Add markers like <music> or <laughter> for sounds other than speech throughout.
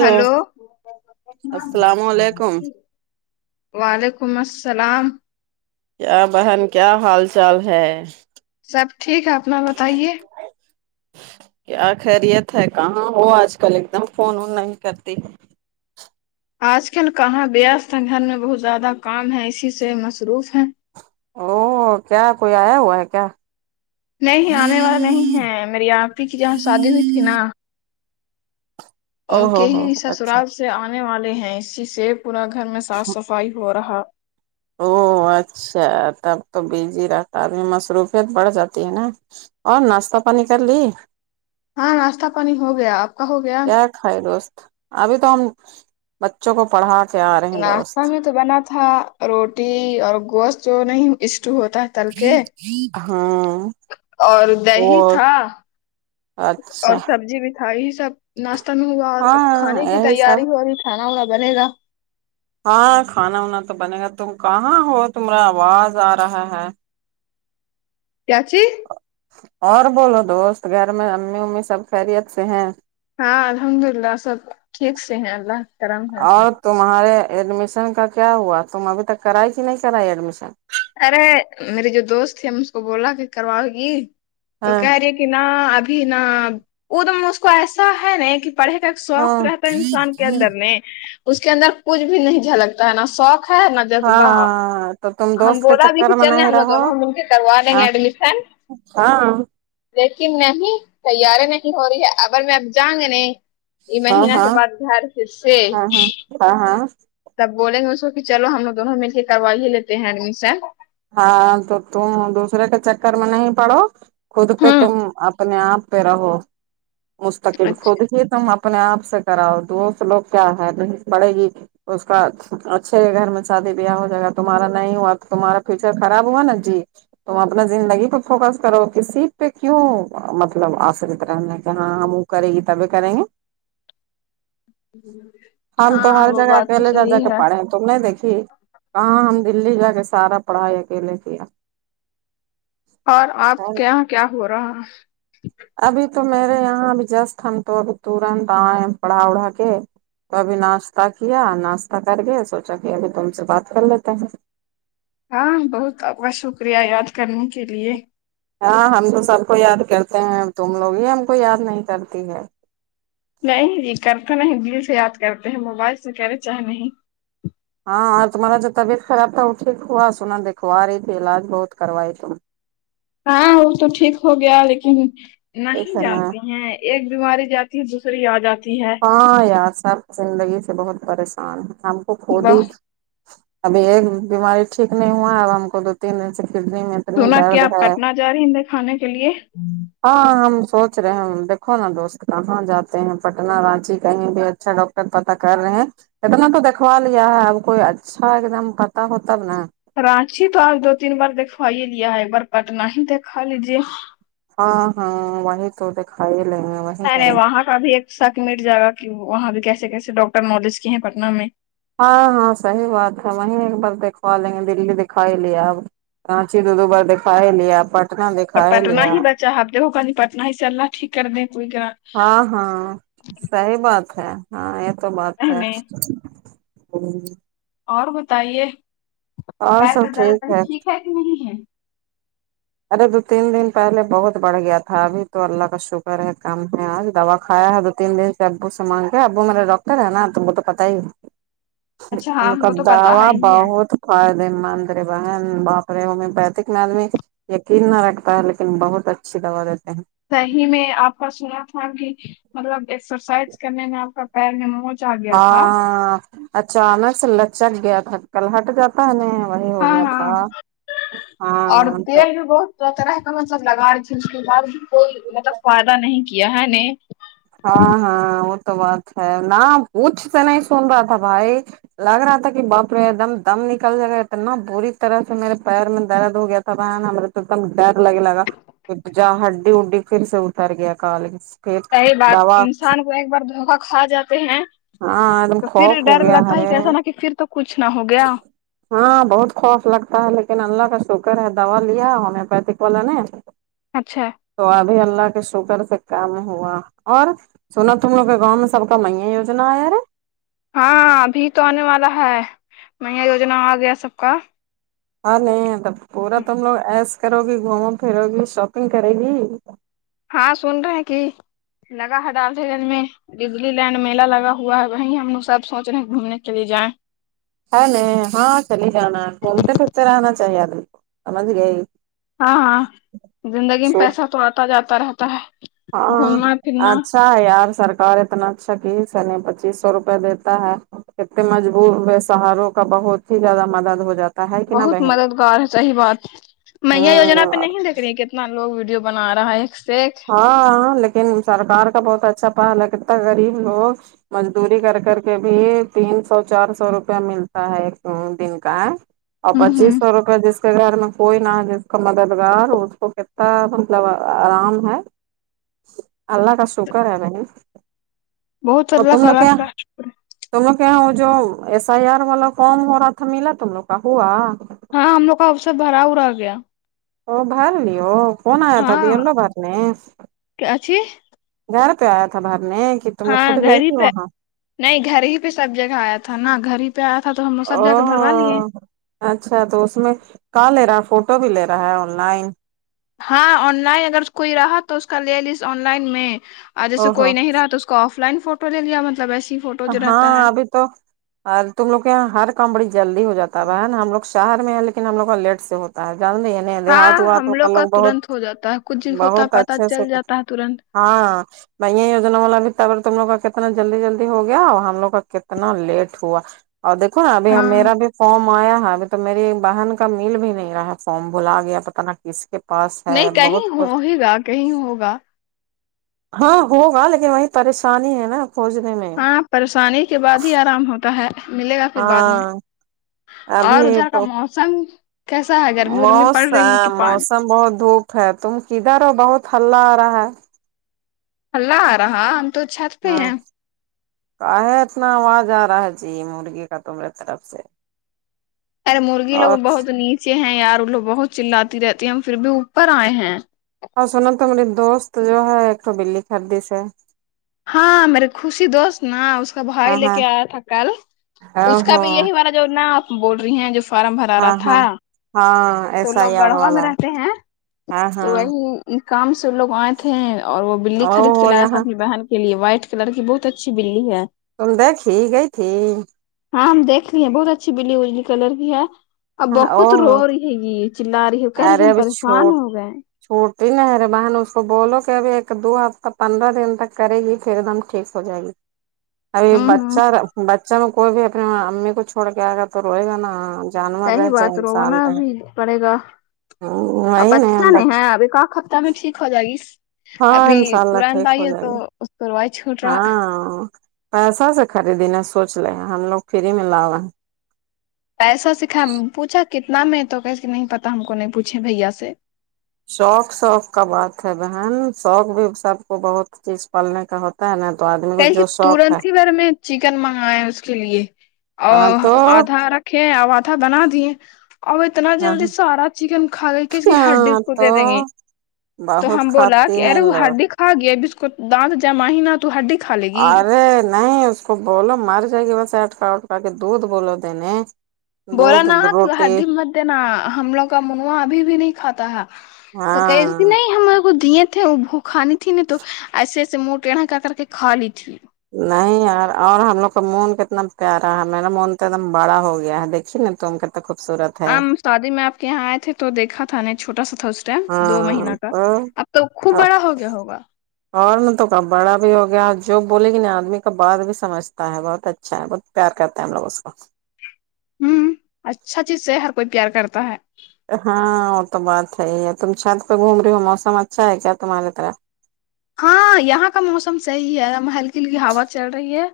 hello السلام علیکم وعلیکم السلام کیا بہن کیا حال چال ہے سب ٹھیک ہے اپنا بتائیے کیا خیریت ہے کہاں ہو آج کل ایک دم فون اون نہیں کرتی ہے آج کل کہاں بیاستھ ہے گھر میں بہت زیادہ کام ہے اسی سے مصروف ہیں او کیا کوئی آیا ہوا ہے کیا نہیں آنے والا نہیں ہے میری آپپی کی جہاں شادی ہوئی تھی نا او ان ہو کے ہو ہی اچھا سسرال سے آنے والے ہیں اسی سے پورا گھر میں صاف صفائی ہو رہا او اچھا تب تو بزی رہتا آدمی مصروفیت بڑھ جاتی ہے نا اور ناشتہ پانی کری ہاں ناشتہ پانی ہو گیا آپ کا ہو گیا خر دوست ابھی تو ہم بچوں کو پڑھا کے آ رہے ہیں ناشتہ دوست میں تو بنا تھا روٹی اور گوشت جو نہیں اسٹو ہوتا ہے تل کے ہاں اور وہ دہی تھا اچھا اور سبزی بھی تھا ہی سب ناشتہ میں ہوگا اور اب کھانے ہاں کی یہی سب تیاری ہو رہی کھانا وانا بنے گا ہاں کھانا وانا تو بنے گا تم کہاں ہو تمارا آواز آ رہا ہے کیاچ اور بولو دوست گھر میں امی امی سب خیریت سے ہیں ہاں الحمد اللہ سب ٹھیک سے ہیں اللہ کا کرم اور تمہارے ایڈمیشن کا کیا ہوا تم ابھی تک کرائی کہ نہیں کرائی ایڈمیشن ارے میرے جو دوست تھے ہم اس کو بولا کہ کرواؤ گی تو ہاں کہہ رہی کہ نہ ابھی نا وہ تو اس کو ایسا ہے نہ کہ پڑھے تک شوق ہاں رہتا ہے انسان کے اندر میں اس کے اندر کچھ بھی نہیں جھلکتا ہے نا شوق ہے نا ہاں تو تم ہم دوست کے بولا بھی کہ چکر میں چلنے نہیں ہم ہم رہو دونوں کروا لیں گے ہاں ایڈمیشن ہاں لیکن نہیں تیاری نہیں ہو رہی ہے اگر میں اب جائیں گے نہیں یہ ہاں مہینہ ہاں کے بعد گھر پھر سے ہاں ہاں ہاں ہاں تب بولیں گے اس کو کہ چلو ہم دونوں مل کے کروائی ہی لیتے ہیں ایڈمیشن ہاں تو تم دوسرے کے چکر میں نہیں پڑو خود پہ ہوں تم اپنے آپ پہ رہو مستقل اچھا خود ہی تم اپنے آپ سے کراؤ دوست لوگ کیا ہے نہیں پڑے گی اس کا اچھے گھر میں شادی بیاہ ہو جائے گا تمہارا نہیں ہوا تو تمہارا فیچر خراب ہوا نا جی تم اپنا زندگی پہ فوکس کرو کسی پہ کیوں مطلب آشرت رہنا کہ ہاں ہم کرے گی تبھی کریں گے ہم تو ہاں ہر وہ جگہ بات تو اکیلے جا جا صحیح کے ہے پڑھے تم نے دیکھی کہاں ہم دلی جا کے سارا پڑھائے اکیلے کیا اور ہے آپ کیا کیا ہو رہا ہے ابھی تو میرے یہاں اب جسٹ ہم تو اب ترنت آئے پڑھا اڑا کے تو ابھی ناشتہ کیا ناشتہ کر گئے سوچا کہ ابھی تم سے بات کر لیتے ہیں ہاں بہت آپ کا شکریہ یاد کرنے کے لئے ہاں ہم تو سب کو یاد کرتے ہیں تم لوگ ہی ہم کو یاد نہیں کرتی ہو نہیں یہ کرتے نہیں دل سے یاد کرتے ہیں موبائل سے کریں چاہے نہیں ہاں اور تمہارا جو طبیعت خراب تھا وہ ٹیک ہوا سنا دیکو ارہی تھی علاج بہت کروائی تم ہاں وہ تو ٹھیک ہو گیا لیکن ٹھیک نہیں ہے نا جانتے ہیں ایک بیماری جاتی ہے دوسری آجاتی ہے ہاں یار سب زندگی سے بہت پریشان ہے ہم کو خود بہ ہی ابھی ایک بیماری ٹھیک نہیں ہوا ہے اب ہم کو دو تین دن سے کڈنی میں اتنی سنا درد کیا ہے پٹنہ جا رہی ہیں دکھانے کے لئے ہاں ہم سوچ رہے ہیں دیکھو نہ دوست کہاں جاتے ہیں اتنا رانچی کہیں بھی اچھا ڈاکٹر پتا کر رہے ہیں اتنا تو دھوا لیا ہے اب کوئی اچھا ایک دم پتا ہوتاب نا کرانچی تو آج دو تین بار دکھوا ہی لیا ہے ایک بار پٹنہ ہی دیکھا لیجیے ہاں ہاں وہی تو دھا ہی لیں گے وہی نہیں نہیں کریں گے وہاں کا بھی ایک شک مٹ جائے گا کہ وہاں بھی کیسے کیسے ڈاکٹر مولیس کی ہیں پٹنہ میں ہاں ہاں صحیح بات ہے وہیں ایک بار دیکھوا لیں گے دلی دکھائی لے آب یہا چلے گئے بعد دکھاائی لیا پر پٹنہ ہی بچا آپ دیکھو کہ اب پٹنہ ہی سے اللہ ٹھیک کر دیں تو کا ہاں ہاں صحیح بات ہے ہاں یہ تو بات نہیں ہے نہیں اور بتائیے پیر کا درد ٹھیک ہے کہ نہیں ہے ارے دو تین دن پہلے بہت بڑھ گیا تھا ابھی تو اللہ کا شکر ہے کم ہے آج دوا کھیا ہے دو تین دن سے ابو سے مانگ کے ابو میرا ڈاکٹر ہے نا تمہی تو پتا ہی اچھا ہاں ان ہم کا کو تو پتا دوا ہے ہی ہے بہت فائدے مند رے بہن باپرے ہومیوپیتھک میں یقین نہ رکھتا ہے لیکن بہت اچھی دوا دیتے ہیں دی میں آپ کا سنا تھا کہ مطلب ایکسرسائز کرنے میں آپ کا پیر میں موچ آ گیا تھا ہاں اچانک سے ل چک گیا تھا کل ہٹ جاتا نہیں نہیں وہی ہو ہاں گیا ہاں تھا طرح طرح کا مطلب لگا رہی تھھی اس کے بعد بھی کوئی مطلب فائدہ نہیں کیا ہے نے ہاں ہاں وہ تو بات ہے نہ پوچھ تو نہیں سن رہا تھا بھائی لگ رہا تھا کہ باپرے ایک دم دم نکل جائے گا اتنا بری طرح سے میرے پیر میں درد ہو گیا تھا ب ہم تو ایک دم ڈر لگے ل گا ھر جا ہڈی ہڈی پھر سے اتر گیا کالج پھر صی بات دوا انسان کو ایک بار دھوکا کھا جاتے ہیں ہاں دم تو پھر خوف ہو ڈر گیا لگتا ہی ارے کہ ایسا نہا کہ پھر تو کچھ نہ ہو گیا ہاں بہت خوف لگتا ہے لیکن اللہ کا شکر ہے دوا لیا ہومیو پیتھک والا نے اچھا ہے تو ابھی اللہ کے شکر سے کم ہوا اور سناو تم لوگ کے گاؤں میں سب کا مہیا وجنا ہے یارے ہاںاں ابھی تو آنے والا ہے میا یوجنا آ گیا سب کا ہاں نہیں تو پورا تم لوگ ایسے کرو گی گھومو پھرو گی شاپنگ کرے گی ہاں سن رہے ہیں کہ لگا ہے ڈال جلن میں ڈزلی لینڈ میلہ لگا ہوا ہے وہی ہم لگ سب سوچ رہے ہیں گھومنے کے لیے جائیں ہے نہیں ہاں چلی جانا گھومتے پھرتے رہنا چاہیے آدمی کو سمجھ گئے ہاں ہاں زندگی میں سو پیسہ تو آتا جاتا رہتا ہے ہاں گھومنا پھرنا اچھ ہاں یار سرکار اتنا اچھا کی سن پچیس سو روپے دیتا ہے انے مجبور بسہاروں کا بہت ہی زیادہ مدد ہو جاتا ہے کہ نا بہت بہن مددگار ہے صحیح بات میا یجنا پہ ہوں نہیں دیکھ کتنا لوگ ویڈیو بنا رہا ہے ایک سے ایک ہاں ہاں لیکن سرکار کا بہت اچھا پال ہے کتنا غریب لوگ مزدوری کر کر کے بھی تین سو چار سو روپیہ ملتا ہے ایک دن کا ہے اور ہوں پچیس ہوں سو روپے جس اس کے گھر میں کوئی نہ جس کا مددگار اس کو کتنا مطلب آرام ہے الله کاشکر شوکر ہے نہیں بہت تو اللہ تم لو خلا کیا خ تم لوگ کے وہ جو ایس آئی آر والا فارم ہو رہا تھا ملا تم لوگ کا ہوا ہاں ہم لوگ کا اوسر بھرا ہو رہا گیا او بھر لی ہو کون آیا تھا بی ہاں یل او بھر نے اچھی گھر پہ آیا تھا بھر نے ہاں گھر ہی پہ نہیں گھر ہی پہ سب جگہ آیا تھا نا گھر ہی پہ پیارا تھا تو ہم سب جا کے بھروا لیے او اچھا تو اس میں کا لے رہا ہے فوٹو بھی لے رہا ہے آن لائن ہاں آن لائن اگر کوئی رہا تو اس کا لے لیس آن لائن میں اور جیسے او ہو کوئی نہیں رہا تو آف لائن فوٹو لے لیا مطلب ایسی فوٹو جو رہتا ہے ہاں ابھی تو تم لوگ کے یہاں ہر کام بڑی جلدی ہو جاتا ہے بہین ہم لوگ شہر میں ہے لیکن ہم لوگ کا لیٹ سے ہوتا ہے جلد نہیں ہے ہاں دیہات و ہات ہم کا لوگ بہت ترنت ہو جاتا ہے کچھ ہوتا بہت پتا اچھے سے چل کہتے جاتا ہے ترنت <unintelligible> ہو گیا اور ہم لوگ کا کتنا لیٹ ہوا اور دیکو نا ابھی ہاں میرا بھی فارم آیا ہے ابھی تو میری ایک بہن کا میل بھی نہیں رہا فارم بھلا گیا پتا نا کس کے پاس ہے نہیں کہیں بہت کچھ ہو ہی گا کہیں ہوگا ہاں ہوگا لیکن وہیں پریشانی ہے نا خوجنے میں ہاں پریشانی کے بعد ہی آرام ہوتا ہے ملے گا پھر بعد میں ہاں اور ابھی ادھر کا تو موسم کیسا ہے گرمی ارمی موس پڑ رہی کہ پانی موسم بہت دھوپ تم کدھر ہو بہت ہللہ آ رہا ہے ہللا آرہا ہاں کاہے اتنا آواز آ رہا ہے جی مرغی کا تمرے طرف سے اارے مرغی لوگ اور بہت نیچے ہیں یار وہ لوگ بہت چلاتی رہتی ہے ہم پھر بھی اوپر آئے ہیں اور سنو تو مری دوست جو ہے ایک تو بلی خریدی سے ہاں میرے خوشی دوست نا اس کا بھائی ہاں لے ہاں کے آیا تھا کل او اس کا ہو بھی یہی والا جو نہ آپ بول رہی ہیں جس ہاں ہاں ہاں تو ایس لوگ آئی آر گڑھوا میں والا رہتے ہیں ہاں تو ہاں وہی اایک کام سے وہ لوگ آئے تھے اور وہ بلی او خرید کے ہو لایا تھا یہاں اپنی بہن کے لیے وائٹ کلر کی بہت اچھی بلی ہے تم دیکھی گئی تھی ہاں ہم دیکھ لیے بہت اچھی بلی اجلی کلر کی ہے اب او بہت رو ہو گ یہ چلا رہی ہے کر رہی کہ ارے ہم ابھی چھوٹ پریشان ہو گئے چھوٹی نا ارے بہن اس کو بولو کہ ابھی ایک دو ہفتہ پندرہ دن تک کرے گی پھر ایک دم ٹھیک ہو جائے گی اب ہوں ہوں بچہ جب کوئی بھی اپنے امی کو چھوڑ کے آ گا تو روے گا نا جانور صحیح رہے چاہے بات انسان رونا رہے بھی پڑے گا اب وہی نا اچھا نہیں بچہ ہے ابھی کا طبیعت میں ٹھیک ہو جائیگی اس ہاں انشاء اللہ ٹھیک ہو جائے گے اس پروائٹ چو ہاں پیسہ سے خریدی نا سونچ لے ہم لوگ فری میں لاوے ہیں پیسا سے پوچھا کتنا میں تو کہسے نہیں پتا ہم کو نہیں پوچھے بھیا سے شوق شوق کا بات ہے بہن شوق بھی سب کو بہت چیز پالنے کا ہوتا ہے نا تو آدمی کو کہ کہ جو شوق ہے ترنت ہی بھر میں چکن منگایا اس کے لیے ا ہاں تو آدھا رکھے اب آدھا بنا دیے اب اتنا ہاں جلدی سارا چکن کھا گئی کہ اس کی ہڈی ہاں کو دے دیں تو گی تو بہت ہم بولا کھاتے کہ ہیں ارے وہ لوگ ہڈی کھ آگیا بسکٹ دانت جمع ہی نہ تو ہڈی کھا لے گی ارے نہیں اس بولو مر جائے گی ویسے اٹکا اٹکا کے دودھ بولو دنے بولا نا ہڈی مت دینا ہم لوگ کا منو ابھی بھی نہیں کھاتا ہے تو کہرہی ہاں نہیں ہماکو دیے تھی وہ بہو کھانی تھی نہیں تو ایسے ایسے منہ تیڑا کتر کر کے کھا لی تھی نہیں یار اور ہم لوگ کا مون کتنا پیارا ہے میرا مون تو ایک دم بڑا ہو گیا ہے دیکھیے نا تم کن خوبصورت ہے ہم شادی میں آپ کے یہاں آئے تھے تو دیکھا تھا نےچھوٹا سا تھا ٹائم دو مہینہ کا اب تو خوب بڑا ہو گیا ہوگا اور نے تو کا بڑا بھی ہو گیا جو بولے گی نہ آدمی کا بات بھی سمجتا ہے بہت اچھا ہے بت پیار کرتے ہیں ہم لوگ اس کو ھمم اچھا چیز سے ہر کوئی پیار کرتا ہے ہاں وہ تو بات ہے ہی تم چھت پہ گھوم رہی ہو موسم اچھا ہے کیا تمہاری طرف ہاں یہاں کا موسم صحیح ہے ہلکی ہلکی ہوا چل رہی ہے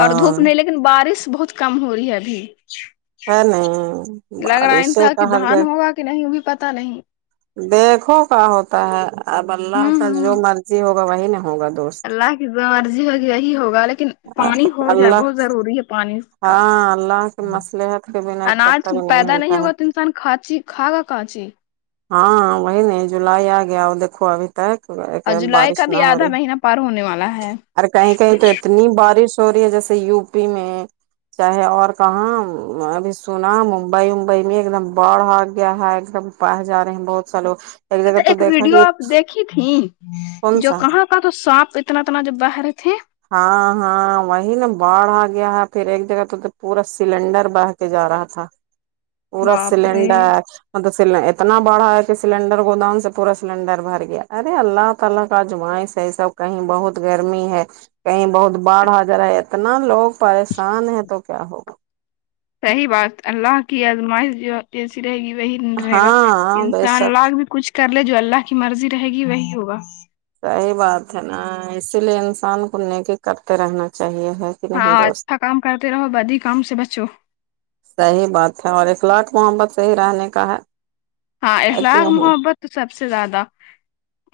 اور دھوپ نہیں لے لیکن بارش بہت کم ہو رہی ہے ابھی ہے نہیں لگ رہا ان بارشیں کا کہ ہر دھان جگہ ہوگا کہ نہیں ہوگی پتہ نہیں دیکھو کا ہوتا ہے اب اللہ ہوں کا جو ہوں مرضی ہوگا وہی نہ ہوگا دوست اللہ کی جو مرضی ہوگی یہی ہوگا لیکن پانی ہو جائے اللہ بہت ضروری ہے پانی اس کا ہاں اللہ کی مصلحت کے بنا ایک پتہ اناج بھی نہیں پیدا ہلتا ہے ہوگا تو انسان کھانچی کھا گا کانچی ہاں وہی نہیں جولائی آ گیا اور دیکھو ابھی اور جولائی کا بارش نہ بھی ہو آدھا رہی مہینہ پار ہونے والا ہے اور کہیں کہیں تو اتنی بارش ہو رہی جیسے یو پی میں چاہے اور کہاں ابھی سنا ممبئی وممبئی میں ایک دم باڑ آ گیا ہے ایک دم بہہ جا رہے ہیں بہت سا لوگ جگہ اچھا تو ایک دیکھا ویڈیو کہ آپ دیکھی تھی کون جو سا کہاں کا تو سب جو اتنا اتنا جب بہہ رہے تھے ہاں ہاں وہی نا باڑھ آ گیا ہے پھر ایک جگہ توتو پورا سلینڈر بہہ کے جا رہا تھا پورا باپ رے سلینڈر مطلب س اتنا بڑا ہے کہ سلینڈر گوداؤن سے پورا سلینڈر بھر گیا ارے اللہ اللہ کا آزمائش ہے سب کہیں بہت گرمی ہے کہیں بہت باڑھ آ جا رہا ہے اتنا لوگ پریشان ہے تو کیا ہوگا صحیح بات اللہ کی آزمائش جو جیسی رہے گی وہی نہیں رہے گا ہاں بے انسان شک لاکھ بھی کچھ کر لے جو اللہ کی مرضی رہے گی وہی ہوگا صحیح بات ہے نا اسی لیے انسان کو نیکی کرتے رہنا چاہیے ہے کہ نہیں ہاں دوست اچھا کام کرتے رہو بد ہی کام سے بچو صحیح بات ہے اور اخلاق محبت سے ہی رہنے کا ہے ہاں ہے اخلاق کہ نہیں محبت تو سب سے زیادہ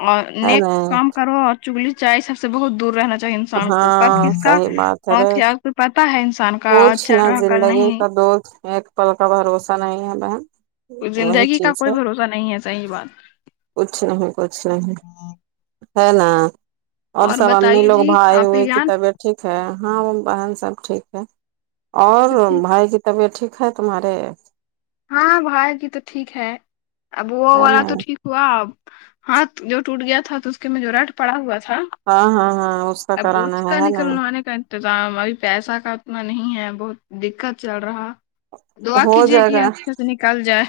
اور ہے نیک نہیں کام کرو اور چغلی چائے سب سے بہت دور رہنا چاہیے انسان کو کب ہاں کس کا صحیح بات ہے رے موت یا تو پتہ ہے انسان کا آج چل رہا کل نہیں دوست ایک کل کا بھروسہ نہیں ہے بہن وہی زندگی کا چیز کوئی ہے بھروسہ نہیں ہے صحیح بات کچھ نہیں کچھ نہیں ہے نا اور سب امی بتائیے لوگ جی بھائی آپ ہوئے ہی کی جان طبعت ٹھیک ہے ہاں وہ بہن سب ٹھیک ہے اور سب ٹھیک بھائی کی طبیعت ٹھیک ہے تمہاری ہاں بھائیوں کی تو ٹھیک ہے اب وہ ہے والا نا تو ٹھیک ہوا ہاتھ جو ٹوٹ گیا تھا تو اس کے میں جو راڈ پڑا ہوا تھا ہاں ہاں ہاں اس کا اب کرانا اسکا ہے ہے نا نکلوانے کا انتظام ابھی پیسہ کا اتنا نہیں ہے بہت دقت چل رہا دعا ہو کیجیے جائے کہ گا اچھے سے نکل جائے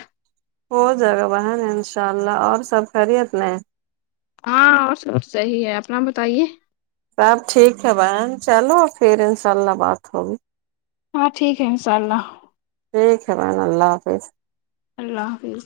ہو جا ۓ گا بہن انشاء اللہ اور سب خیریت نے ہاں اور سب صحیح ہے اپنا بتائیے سب ٹھیک ہے بہن چلو پھر انشاء اللہ بات ہوگی ہاں ٹھیک ہے ان شاء اللہ ٹھیک ہے بہن اللہ حافظ اللہ حافظ